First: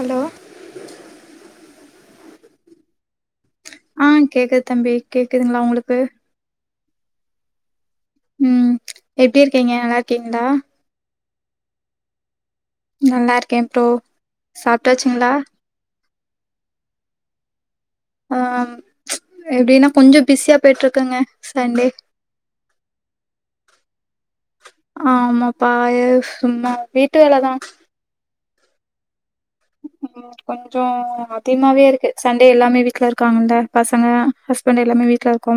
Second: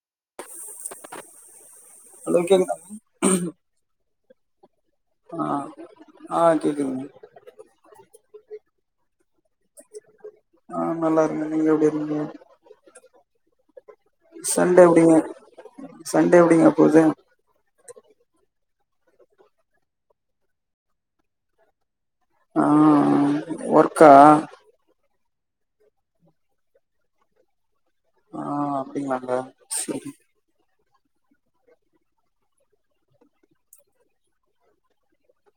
Hello hello கேக்குதா ma'am ஆ கேக்குது தம்பி கேக்குதுங்ளா உங்களுக்கு ஆ கேக்குதுங் மேம் ம் எப்டி இருக்கீங்க நல்லாருக்கீங்ளா ஆ நல்லாருக்கே நீங்க எப்டி இருக்கீங்க நல்லாருக்கே ப்ரோ சண்டே எப்டிங்க சாப்ட்டாச்சுங்களா சண்டே எப்டிங்க போது ஆ எப்டின்னா கொஞ்சோ பிஸியா போய்ட்ருக்குங்க சண்டே ஆ ஆ ஒர்க்கா ஆமாப்பா ஐயோ சும்மா வீட்டு வேல தா ஆ அப்டிங்களாங்க செரி உ கொஞ்சோ அதிகமாவே இருக்கு சண்டே எல்லாமே வீட்ல இருக்காங்கல்ல பசங்க ஹஸ் பண்ட் எல்லாமே வீட்ல இருக்கோ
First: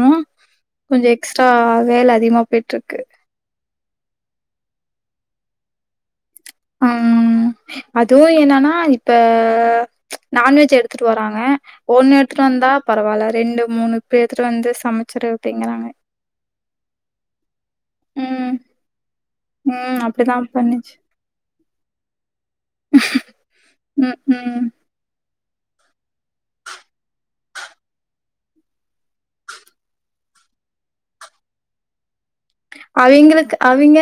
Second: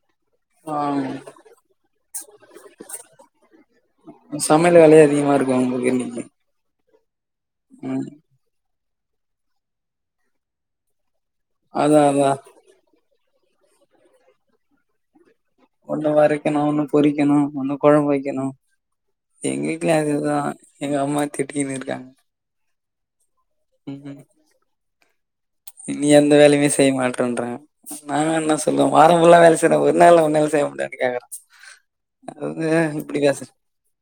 ஆ கொஞ்ச எக்ஸ்ட்ரா வேல அதிகமா போயிட்ருக்கு சமையல் வேலையே அதிகமா இருக்கு உங்களுக்கு இன்னிக்கு அம் அதுவு என்னன்னா இப்ப நான் வெஜ் எடுத்துட்டு வராங்க அதா ஒன்னு அதா எடுத்துட்டு வந்தா பரவால்ல ரெண்டு மூணு போய் எட்த்துட்டு வந்து சமச்சுரு ஒன்னு வரைக்கணு, ஒன்னு பொரிக்கணு ஒன்னு கொழம்ப் வெக்கணு ம் எங்க வீட்லயு ம் அதே தா அப்டிதா பண்ணுச்சு எங்கம்மா திட்டீனுருக்காங்க ஹம் நீ எந்த வேலய்மே செய்ய மாட்டன்ற நாங்க என்ன சொல்லுவோ வாரோ ஃபுல்லா வேல செய்றோ ஒரு நாள்ல உன்னால செய்ய முடியாதுனு கேக்கறாங் அது வந்து இப்டி பேசர்ன் அவிங்களுக்கு அவிங்க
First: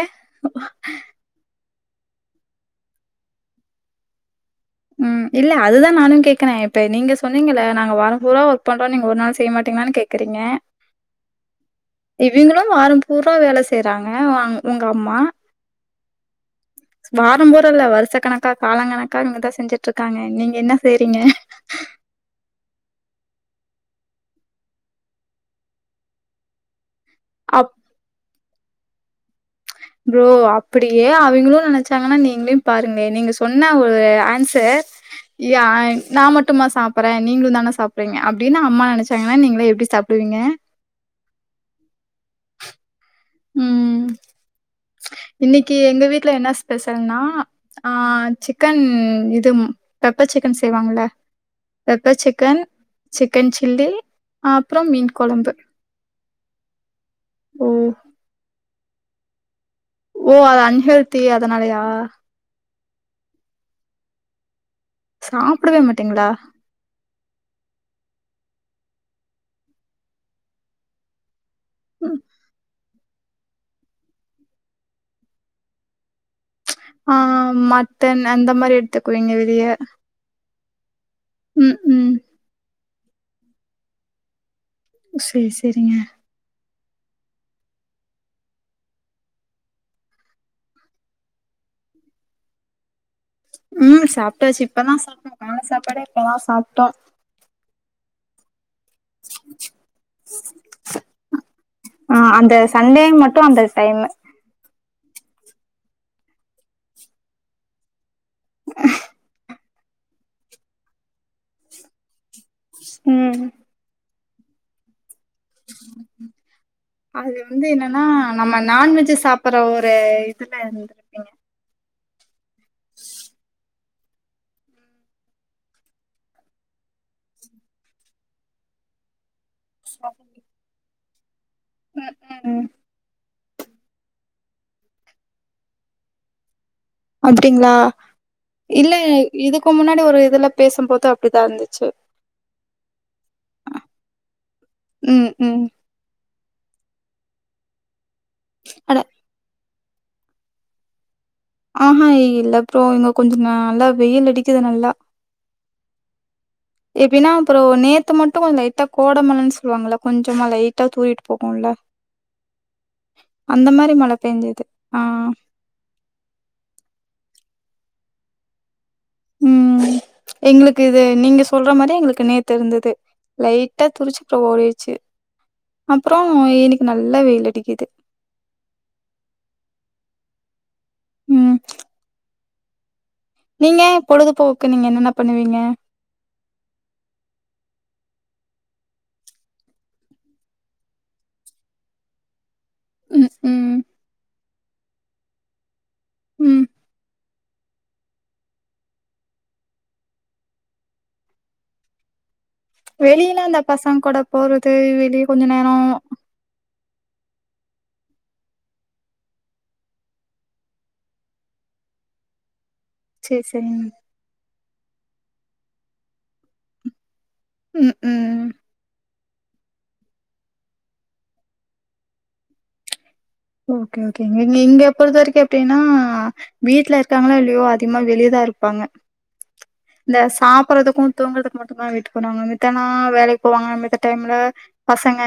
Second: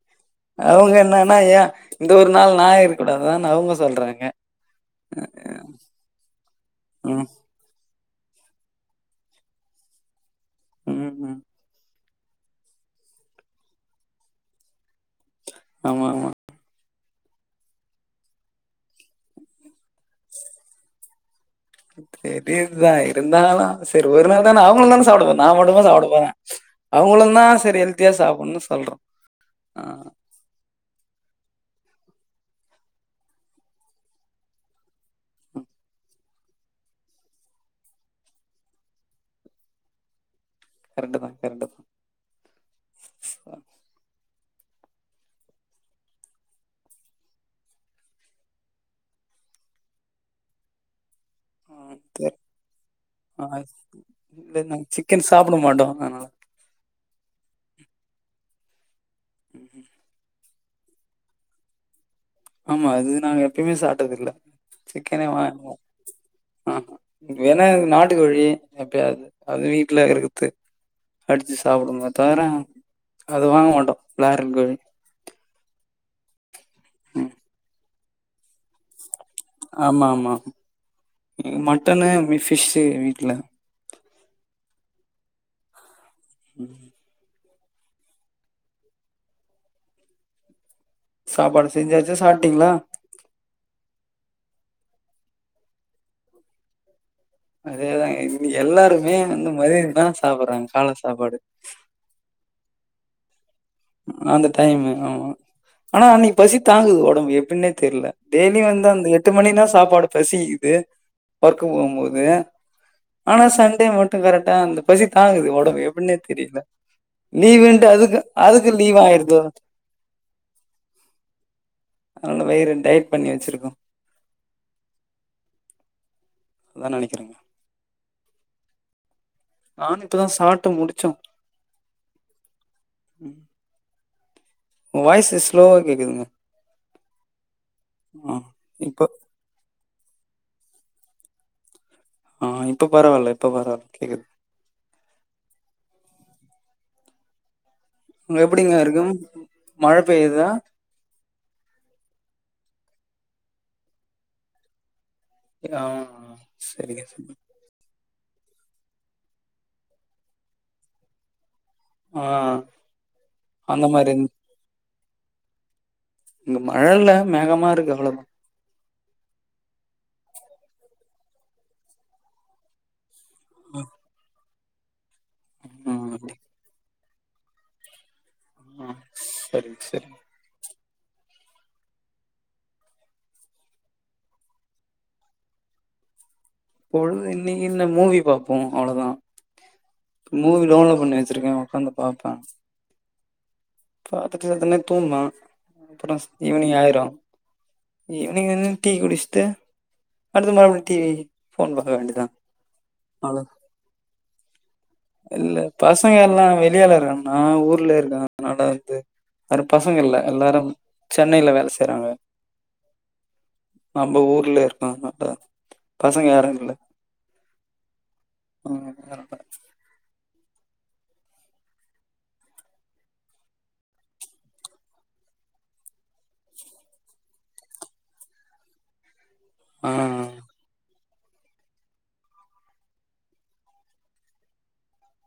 அவங்க என்னன்னா ஏ இந்த ஒரு நாள் நா இருக்க கூடாதான் அவங்க சொல்றாங்க ம் இல்ல அது தா நானு கேக்கறே இப்ப நீங்க ம் சொன்னீங்கல்ல நாங்க வாரம் பூரா வொர்க் பண்றோ நீங்க ஒரு நாள் செய்யமாட்டீங்களானு கேக்கறீங்க ம் ம் இவிங்களு வாரம் பூரா வேல செய்யறாங்க வாங் உங்கம்மா ஆமா ஆமா வாரம் பூரா இல்ல வர்ஷ கணக்கா காலங்கணக்கா இவுங்க தா செஞ்சிட்ருக்காங்க நீங்க என்ன செய்றீங்க தெரியுதுதா இருந்தாலு செரி ஒரு நாள் தான அவுங்கள தானே சாப்டபோறே நா மட்டுமா சாப்டபோறே அவுங்கள தா அப் செரி ஹெல்த்தியா சாப்புன்னு சொல்றோ ஆ ப்ரோ அப்டியே அவிங்களு நெனைச்சாங்கன்னா நீங்கிலியு பாருங்களே நீங்க சொன்ன ஒரு ஆன்சர் ய நா மட்டும்மா சாப்பறே நீங்களு தானே சாப்பிறீங்க அப்டின்னு அம்மா நெனைச்சாங்கன்னா நீங்கள எப்டி சாப்டுவீங்க கரெட்டு தா கரெட்டு தா ம் இன்னைக்கி எங்க வீட்டுல என்ன ஸ்பெஷல்னா ஆ சிக்கன் இது பெப்பர் சிக்கன் செய்வாங்கள பெப்பர் சிக்கன் ஆ சிக்கன் சில்லி இல்ல அப்றோ நாங்க மீன் சிக்கன் கொழம்பு சாப்ட மாட்டோ அதனால ஓ ம் ஹ்ம் ஓ அது அன்ஹெல்த்தி அதனாலயா ஆமா அது நாங்க எப்மே சாப்ட்டது இல்ல சிக்கனே வாங்குவோ சாப்டவே மாட்டீங்களா ஆ வேணா நாட்டு கோழி எப்பயாவது அதுவு வீட்டுல இருக்கத்து அடிச்சு சாப்புடுவோமே ம், தவர அது வாங்க மாட்டோ பிலாய்லர் கோழி ஆ ம் மட்டன் அந்த மாரி எடுத்துக்குவீங்க வெளிய மமாம் ம் ம் மட்டன்னு வீ ஃபிஷ் வீட்டுல செரி செரிங்க ம் சாப்பாடு செஞ்சாச்ச சாப்ட்டீங்களா ம் சாப்ட்டாச்சு இப்பதா சாப்ட்டோ கால சாப்பாடே இப்பதா சாப்ட்டோ அதேதாங்க இங்க எல்லாருமே வந்து மதியத்துக் தா சாப்டுறாங்க கால சாப்பாடு ஆ அந்த சண்டே மட்டு அந்த டைம் அந்த டைமு ஆமா ஆனா அன்னக்கி பசி தாங்குது ஒடம்பு எப்பின்னே தெர்ல டெய்லியு வந்து அந்த எட்டு மணின்னா சாப்பாடு பசிக்குது ஒர்க்கு போம்போது ஆனா ம் சண்டே மட்டு கரெக்டா அந்த பசி தாங்குது ஒட டம்பு எப்பின்னே தெரியில அது வந்து லீவுன்ட்டு என்னன்னா அதுக்கு நம்ம அதுக்கு லீவ் நான்வெஜ் ஆயிருதோ சாப்புற ஒரு இதுல இருந்து அதுனால வயிற டயட் பண்ணி வச்சிருக்கோ அதா நனைக்கிறேங்க நானு இப்பதா சாப்ட்டு முடிச்சோ ம் ம் வாய்ஸ்ஸு ஸ்லோவா கேக்குதுங்க அப்டிங்களா ஆ இல்ல இப்ப இதுக்கு முன்னாடி ஒரு இதுல பேசும்போது அப்டிதா இருந்துச்சு ஆ இப்ப பரவால்ல இப்ப பரவால்ல கேக்குது ம் ம் ங்க எப்டிங்க அட இருக்கு மழ பெய்யுதா ஆஹான் இல்ல ப்ரோ இங்க கொஞ்சோ நல்லா வெய்யில் அடிக்குது நல்லா ஆ சரிங்க எப்டின்னா சரி ப்ரோ நேத்து மட்டு கொஞ்சோ லைட்டா கோடமழன்னு சொல்லுவாங்களல்ல கொஞ்சமா லைட்டா தூறிட்டு போகுல்ல ஆ அந்த மாரி மழ பெஞ்சுது ஆ இங்க மழல்ல மேகமாருக்கு அவ்ளோ தா ம் எங்களுக்கு இது நீங்க சொல்ற மாரி எங்களுக்கு நேத்து இருந்தது லைட்டா துரிச்சு அப்றோ ஓடிடுச்சு ம் அப்றோ அப்டி இன்னிக்கி நல்லா வெய்யில் அடிக்குது [unintelligible] சரிங் சரிங் ம் நீங்க பொழுதுபோக்கு நீங்க என்னென்ன பண்ணுவீங்க பொழுது இன்னைக்கி என்ன மூவி பாப்போ அவ்ளோதா மூவி டவுன்லோட் பண்ணி வச்சிருக்கே ஒக்காந்து பாப்பே ம் ம் பாத்துட்டு செத்த நேரோ தூங்னா அப்ரோ ம் ஈவ்னிங் ஆயிரு ஈவ்னிங் வன்னு டீ குடிச்ட்டு அடுத்து மறுப்டி டி வி ஃபோன் பாக்க வேண்டிதா வெளியிலா அந்த பசங்கூட போறது வெளிய கொஞ்ச இல்ல நேரோ பசங்க எல்லா வெளியால இருக்காங் நா ஊர்லருக்கே ஆனால வந்து வேற பசங்க இல்ல எல்லாரு சென்னைல வேல செய்றாங்க சே சேரி நம்ப ஊர்ல இருக்கனால பசங்க யாரு இல்ல ம் ம் ம் ஓகே ஓகேங்க நீங்க இங்க பொருத்தவரைக்கு எப்டின்னா வீட்லருக்காங்ளோ இல்லயோ அதிகமா வெளியதாருப்பாங்க ஆ இந்த சாப்பறதுக்கு தூங்கறதுக்கு மட்டுந்தா வெயிட் பண்ணுவாங்க மித்தனா வேலைக்கு போவாங்க மித்த டைம்ல பசங்க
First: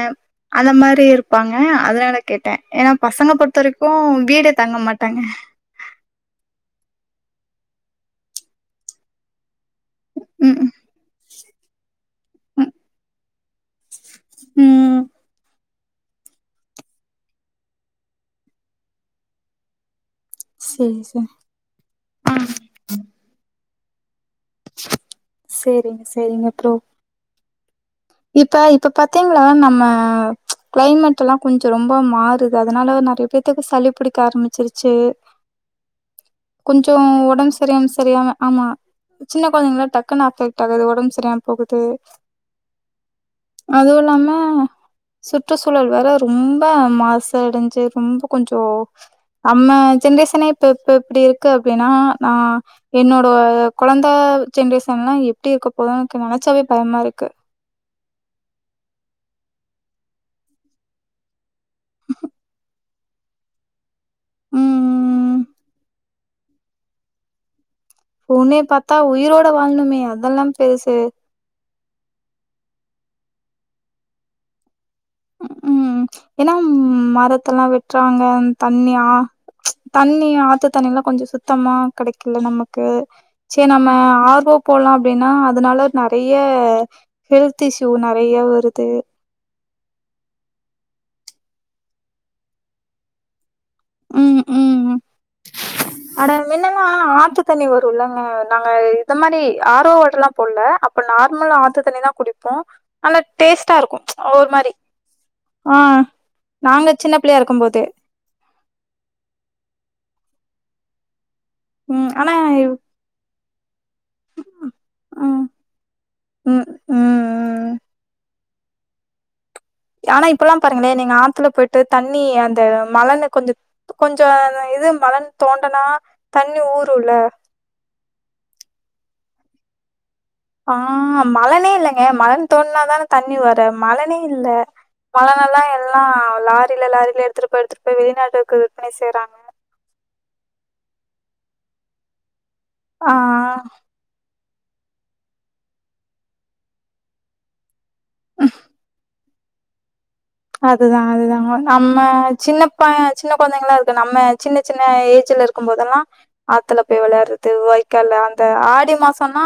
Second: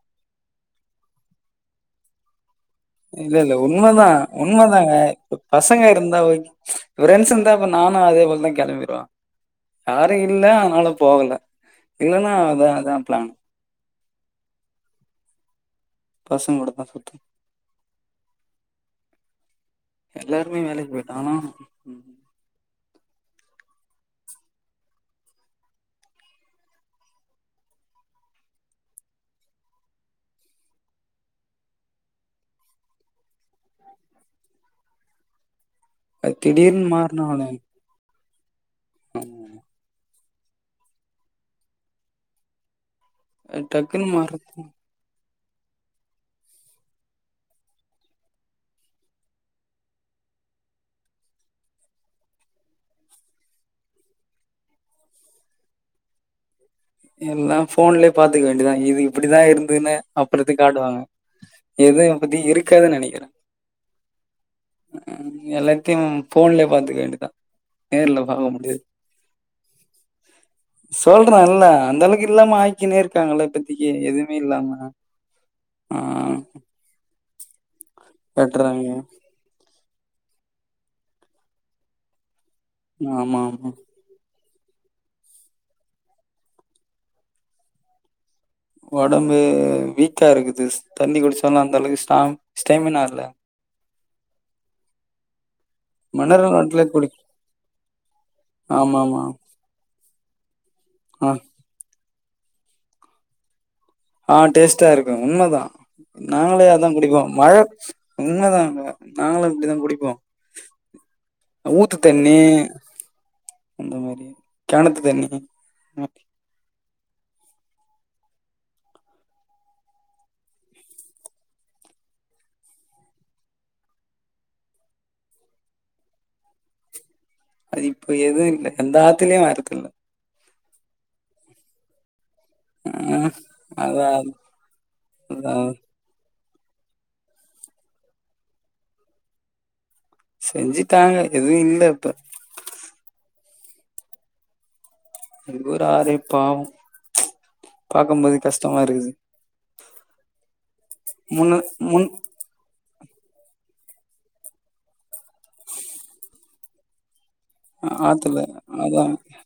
அந்த மாரி இருப்பாங்க அதனால கேட்டே ஏனா பசங்க இல்ல இல்ல பொறுத்த வரைக்கு உண்மதா வீடு தங்க உண்மதாங்க மாட்டாங்க இப்ப பசங்க இருந்தா ஓகே ஃப்ரெண்டஸ் இருந்தா இப்ப நானு அதே போலதா கெளம்பிருவ யாரு இல்ல ம் அன்னால போகல இல்லன்னா அதா ம் அதா ப்ளான் ம் பசங்களோட தா சுத்து எல்லாருமே வேலைக்கு சேரி போயிட்டானா சேரி சேரிங்க சேரிங்க ப்ரோ இப்ப இப்ப பாத்தீங்களா நம்ம கிளைமெட்லா கொஞ்சொ ரொம்ப மாறுது அதனால நறைய பே த்துக்கு சளி பிடிக்க ஆரம்பிச்சிருச்சு அது திடீர்னு கொஞ்சோ மாறுனாலே ஒடம்சர்யாம சரியாம ஆமா சின்ன கொழந்தைங்கள டக் குன் அஃபெக்ட் ஆகுது ஒடம்சரியாம போகுது அ அதுவு டக்குனு மரு இல்லாம சுற்றுச்சூழல் வேற ரொம்ப மாசடஞ்சு ரொம்ப கொஞ்சோ நம்ம ஜென்ரேஷனே இப்ப இப்ப எப்டி இருக்கு அப்படின்னா நா என்னோட கொழந்த ஜென்ரேஷன்ல்லா எப்டி இருக்க போதோ எனக்கு நெனைச்சாவே பயமா இருக்கு போன்லயே பாத்துக்க வேண்டியதா இது இப்டிதா இருந்ததுன்னு அப்புடித்த காட்டுவாங்க எதுவு இபத்தி இருக்காதுன் நெனைக்கிறே ம் எல்லாத்தையு போன்லயே பாத்துக்க வேண்டிதா உன்னய பாத்தா உயிரோட வாழ்னுமே அதல்லா பேசு த்தறோ இல்ல அந்த அளவுக்கு இல்லாம ஆக்கின்னே இருக்காங்கள்ள இப்பத்திக்கு எதுமே இல்லாம ஆ ம் ஏனா மரத்தல்லா வெட்றாங்க வெட்றாங்க. தண்ணி ஆ தண்ணி ஆத்து தண்ணில்லா கொஞ்சோ சுத்தமா கிடைக்கல நமக்கு கு ஆமா ச்சே ஆமா. நம்ம ஆர் ஓ போலா அப்டின்னா அதுனால நெறைய ஹெல்த் இஸ்யூ நெறைய வ ஒடம்பு வீக்கா இருக்குது தண்ணி குடுச்சாலு அந்த அளவுக்கு ஸ்ராங் ஸ்டேமினா இல்ல ம் ம் அட மினரல் என்னனா வாட்டர்ல குடி ஆத்து தண்ணி வரு இல்லங்க நாங்க இந்த ஆமாமா. மாரி ஆர் ஓ வாட்டர்லா போடல இப்ப ஆ. நார்மலா ஆத்து தண்ணி தா குடிப்போ நல்லா டேஸ்ட்டா இருக்கு ஆ ஒரு மாரி டேஸ்ட்டா இருக்கு உண்மதா ஆ நாங்களே அதா நாங்க சின்ன குடிப்போ பிள்ளையா மழ இருக்கும் போது உண்மதாங்க நாங்களு இப்டிதா குடிப்போ ஊத்து ம் ஆனா தண்ணி அந்த மாரி கெனத்து தண்ணி ம் ம் ம் ம் ஆனா இப்பல்லா பாருங்களே நீங்க ஆத்துல போயிட்டு தண்ணி அந்த மலன்னு கொஞ்சோ கொஞ்சோ அந்த இது மணலு தோண்டுனா தண்ணி ஊருல்ல அது இப்ப எதூ இல்ல எந்த ஆத்துலயு வரதில்ல ஆ மலலே இல்லங்க மலன் தோட்னாதான ஆ தண்ணி வரு அதா மலனே இல்ல அதா மலனெல்லா எல் எல்லா லாரில லாரில எடுத்துட்டு போய் எடுத்துட்டு போய் வெளிநாட்டுக்கு விற்பனை செய்றாங்க செஞ்சுட்டாங்க எதூ இல்ல இப்ப ஆ எங்க ஊரு ஆறே பாவோ பாக்கம்போதே கஷ்டமா இருக்குது அதுதா அதுதா முன்ன நம்ம முன் சின்னப்பா சின்ன கொழந்தைங்கலா இருக்கு நம்ம சின்ன சின்ன ஏஜுல இருக்கும் போதெல்லா ஆத்துல போய் வெளாடுறது வாய்க்கால ஆத்துல அந்த ஆடி அதா மாசோன்னா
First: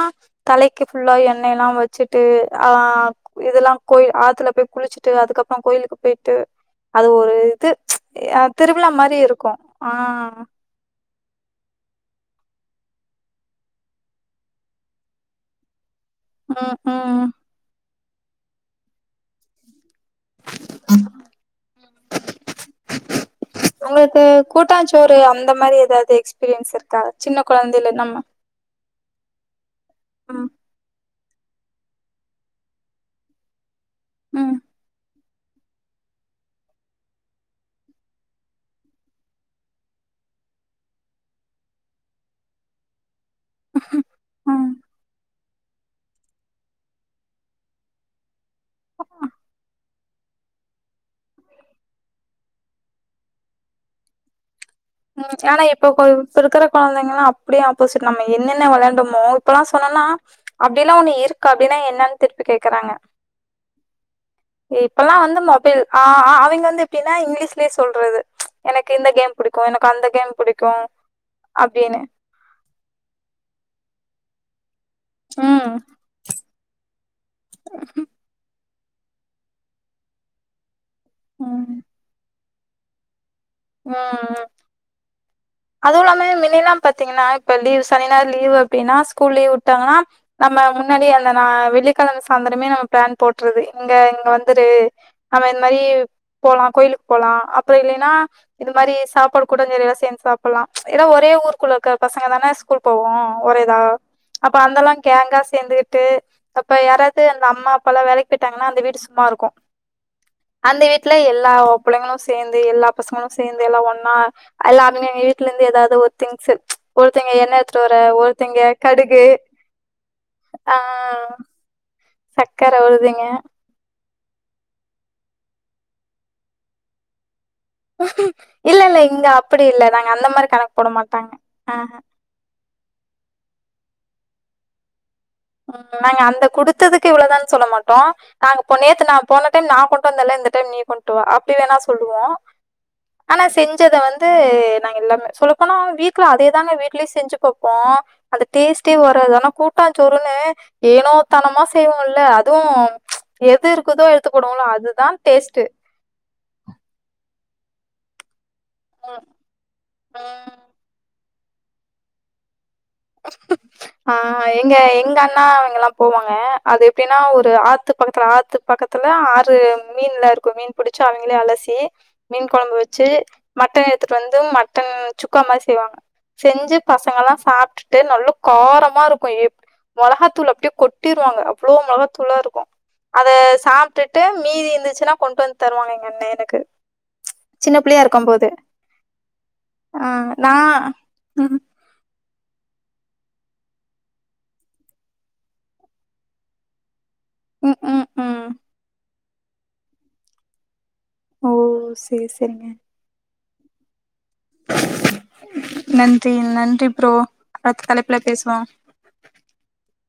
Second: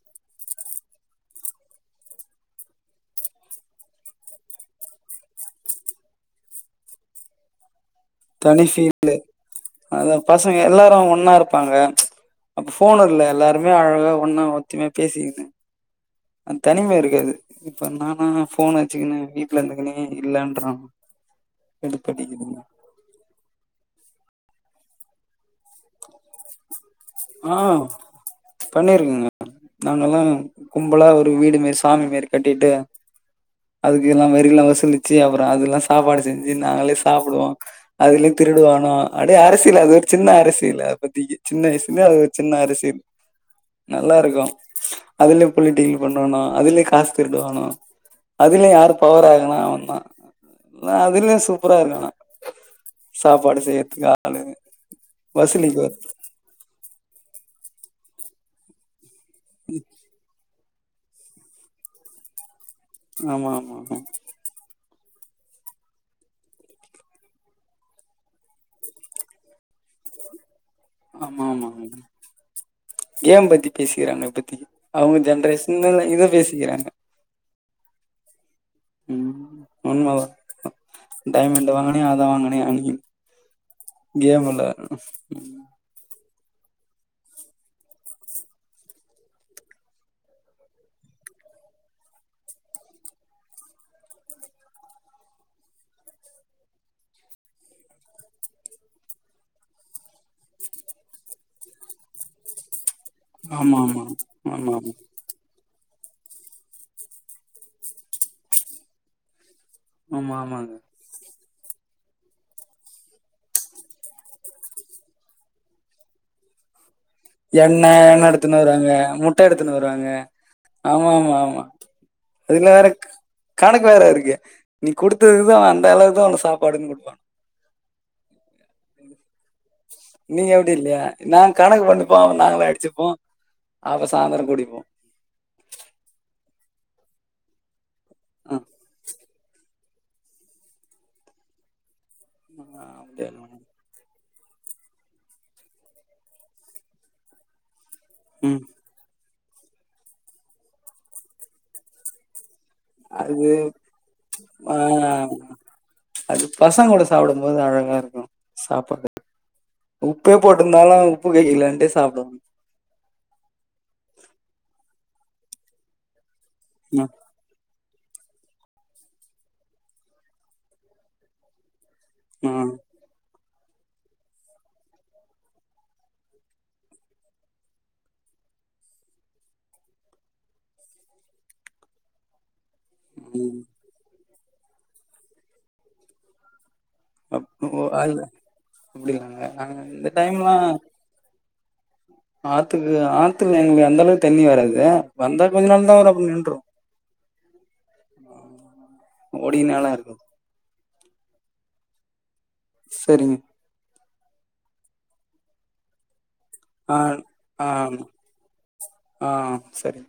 தலைக்கு ஃபுல்லா எண்ணெலா வச்சுட்டு ஆ இதெல்லா கோயில் ஆத்துல போய் குளிச்சுட்டு அதுக்கப்றோ கோயிலுக்கு போய்ட்டு அது ஒரு இது யா தனி திருவிழா ஃபீல் மாரி இருக்கு ஆ அதா பசங்க எல்லாரு ஒன்னா இருப்பாங்க அப்ப ஃபோன் இல்ல எல்லாருமே அழகா ஒன்னா ஒத்தும்யா பேசிகினு அந் ம், தனிம ம். இருக்காது இப்ப நானா ஃபோன் வச்சுக்கினு வீட் ட்ல இர்ந்துகினே இல்லன்றாங்க கடுப்படிக்குதுங்க ஒங்களுக்கு கூட்டாச்சோறு அந்த மாரி ஏதாவது எக்ஸ் கிரியன்ஸ் இருக்கா சின்ன ஆ கொழந்தேல நம்ம ம் கும்புலா ஒரு வீடு மாரி சாமி மாரி கட்டிட்டு அதுக்கு எல்லா ம் வரிலா வசூலிச் த்தி அவுரா அதெல்லா சாப்பாடு செஞ்சு நாங்களே சாப்புடுவோ அதுலே திருடுவானோ அடே அரசியல் அது ஒரு சின்ன அரசியல் அப்பத்தக்கி சின்ன வய்சு என்ன ஒரு சின்ன அரசியல் நல்லாருக்கு ம் அதுல பொலீக்ட்டீ பண்ணுவானா அதுலே காசு திருடுவானா அதுலே யாரு பவர் ஆகுனா அவே தா னா அதுல சூப்பராருக்கு ஆனா சாப்பாடு செய்றதுக்கு ஆளுங்க ம் ஆனா இப்பக்கொ இப்பருக்குற கொழந்தைங்கலா அப்டியே ஆப்போசிட் நம்ம என்னென்ன வெளாண்டம் மோ இப்பல்லா சொன்னன்னா அப்டிலா ஒண்ணு இருக்கா அப்டின்னா என்னன் திருப்பி கேக்குறாங்க ஆமா ஆமா ஆமா இப்பல்லா வந்து மொபைல் ஆ ஆ அவிங்க வந்து எப்டின்னா இங்கிலீஷ்லயே சொல்றது எனக்கு இந்த கேம் புடிக்கு எனக்கு அந்த கேம் புடிக்கு ஆமா ஆமா அப்டின்னு கேம் பத்தி பேசிக்கிறாங்க இப்பத்திக்கி அவுங்க ம் ஜென்ரேஷன்னுல இத பேசிக்கிறாங்க [unintelligible] ம் உண்ம தா டைமெண்டு ம் வாங்னே அத வாங்கனே அப்டிங்கிது கேமுல அதுவுல்லாம மின்னெலா பாத்தீங்கன்னா இப்ப லீவ் சனி ஞாயிறு லீ்வு அப்டின்னா ஸ்கூல் லீவ் விட்டாங்கன்னா நம்ம முன்னாடி அந்த நா வெள்ளிக்கெழம சாய்ந்தரமே நம்ம பிளான் போட்றது எங்க இங்க வந்துரு அவ இந்மாரி போலா கோயிலுக்கு போலா அப்பயில்லைன்னா இது மாரி சாப்பாடு கூட நிறையா சேந்து சாப்பல்லா ஏனா ஒரே ஊருக்குள்ள இருக்க பசங்க தானே ஸ்கூல் போவோ ஆமா ஒரேதா ஆமா அப்ப ஆமா அங்கெல்லா ஆமா கேங்கா சேந்துகிட்டு அப்ப யாராவது அந்த அம்மா அப்பாலா வேலைக்கு போய்ட்டாங்கன்னா அந்த வீடு சும்மாருக்கு ஆமா ஆமாங்க ட்ல எல்லா புள்ளைங்களு சேந்து எல்லா பசங்களு சேந்து எல்லா ஒன்னா எல்லா அவிங்க அவிங்க வீட்ல இந்து ஏதாவது ஒரு திங்ஸ்சு எண்ண எண்ண எடுத்துனு வருவாங்க கடுகு முட்ட எடுத்துனு வருவாங்க ஆ ஆமா ஆமா ஆமா சக்கர அதுல வேறக் ஒருதிங்க கணக்கு வேற அதுக்கு நீ குடுத்ததுக்கு தா அவ அந்த அளவு தா ஒனக் சாப்பாடுனு கொடுப்பாங் இல்ல இல்ல இங்க அ நீங்க அப்டி இல்லையா நாங் கணக்கு ஆஹ பண்ணுப்போ அப்றோ நாங்களே அடிச்சுப்போ அப்ப சாந்தரோ கூடிப்போ ம் நாங்க அந்த குடுத்ததுக்கு இவ்வளோதான் சொல்ல மாட்டோ ஆ நாங்க பொ நேத்து நா போன டைம் நா கொண்ட்டு வந்தேல இந்த டைம் நீ கொண்ட்டு வா அப்டி வேணா சொல்லுவோ ஆமா ஆமா அப்டே நாங்க பண்ணுவோ ஞ்சத வந்து நாங்க எல்லாமே சொல்ல போனா வீக்ல அதேதான வீட்லுயு செஞ்சு பாப்போ அந்த ம் டேஸ்ட்டே வராது ஆனா கூட்டாஞ்சோறுனு ஏனோ தனமா செய்வோம்ல்ல அதுவு அது எது இருக்குதோ எடுத்து போடுவோல ஆ அதுதா டேஸ்ட்டு அது பசங் கூட சாப்டும்போது அழகா இருக்கு சாப்பாடு ம், உப்பே ம். போட்டுந்தாலு உப்பு கக்கிலனுட்டு சாப்டு ஆ எங்க எங்க அண்ணா அவிங்கல்லா போவாங்க அது ம் எப்டினா ஒரு ஆத்து பக்கத்துல ஆத் து பக்கத்துல ஆறு மீன்லா இருக்கு மீன் புடிச்சு அவிங்களே அலசி மீன் ம் குழம்பு வ ச்சி மட்டன் எடுத்துட்டு வந்து மட்டன் சுக்கா மாரி செய்வாங்க செஞ்சு பசங்கல்லா சாப்ட்டுட் டு நல்ல காரமா இருக்கு எப் மொளகாத்தூள அப்டியே கொட்டிருவாங்க அவ்ளோ மொளகாத்தூளா இருக்கு அத ம் சாப்டுட்டு மீதி இருந்துச்சுன்னா கொண்ட்டு வந்து தருவாங்க எங்க அண்ணே எனக்கு அப்போ சின்ன புள்ளையா அது இருக்கும் போது அப்டிங்களாங்க நாங்க ஆ இந்த நா டைம்லாம் ம் ஆத்துக்கு ஆத்துல எங்களுகு அந்த அளவுக்கு தண்ணி வராது வந்தா கொஞ்ச நாள் தா வரு அப்றோ நின்று ம் ம் ம். ஓடிகனெலா இருக்கு ஓ சேரி சேரிங்க சரிங்க நன்றி நன்றி ஆ ப்ரோ ஆ அடுத்த தலைப்புல பேசுவோ ஆ சரி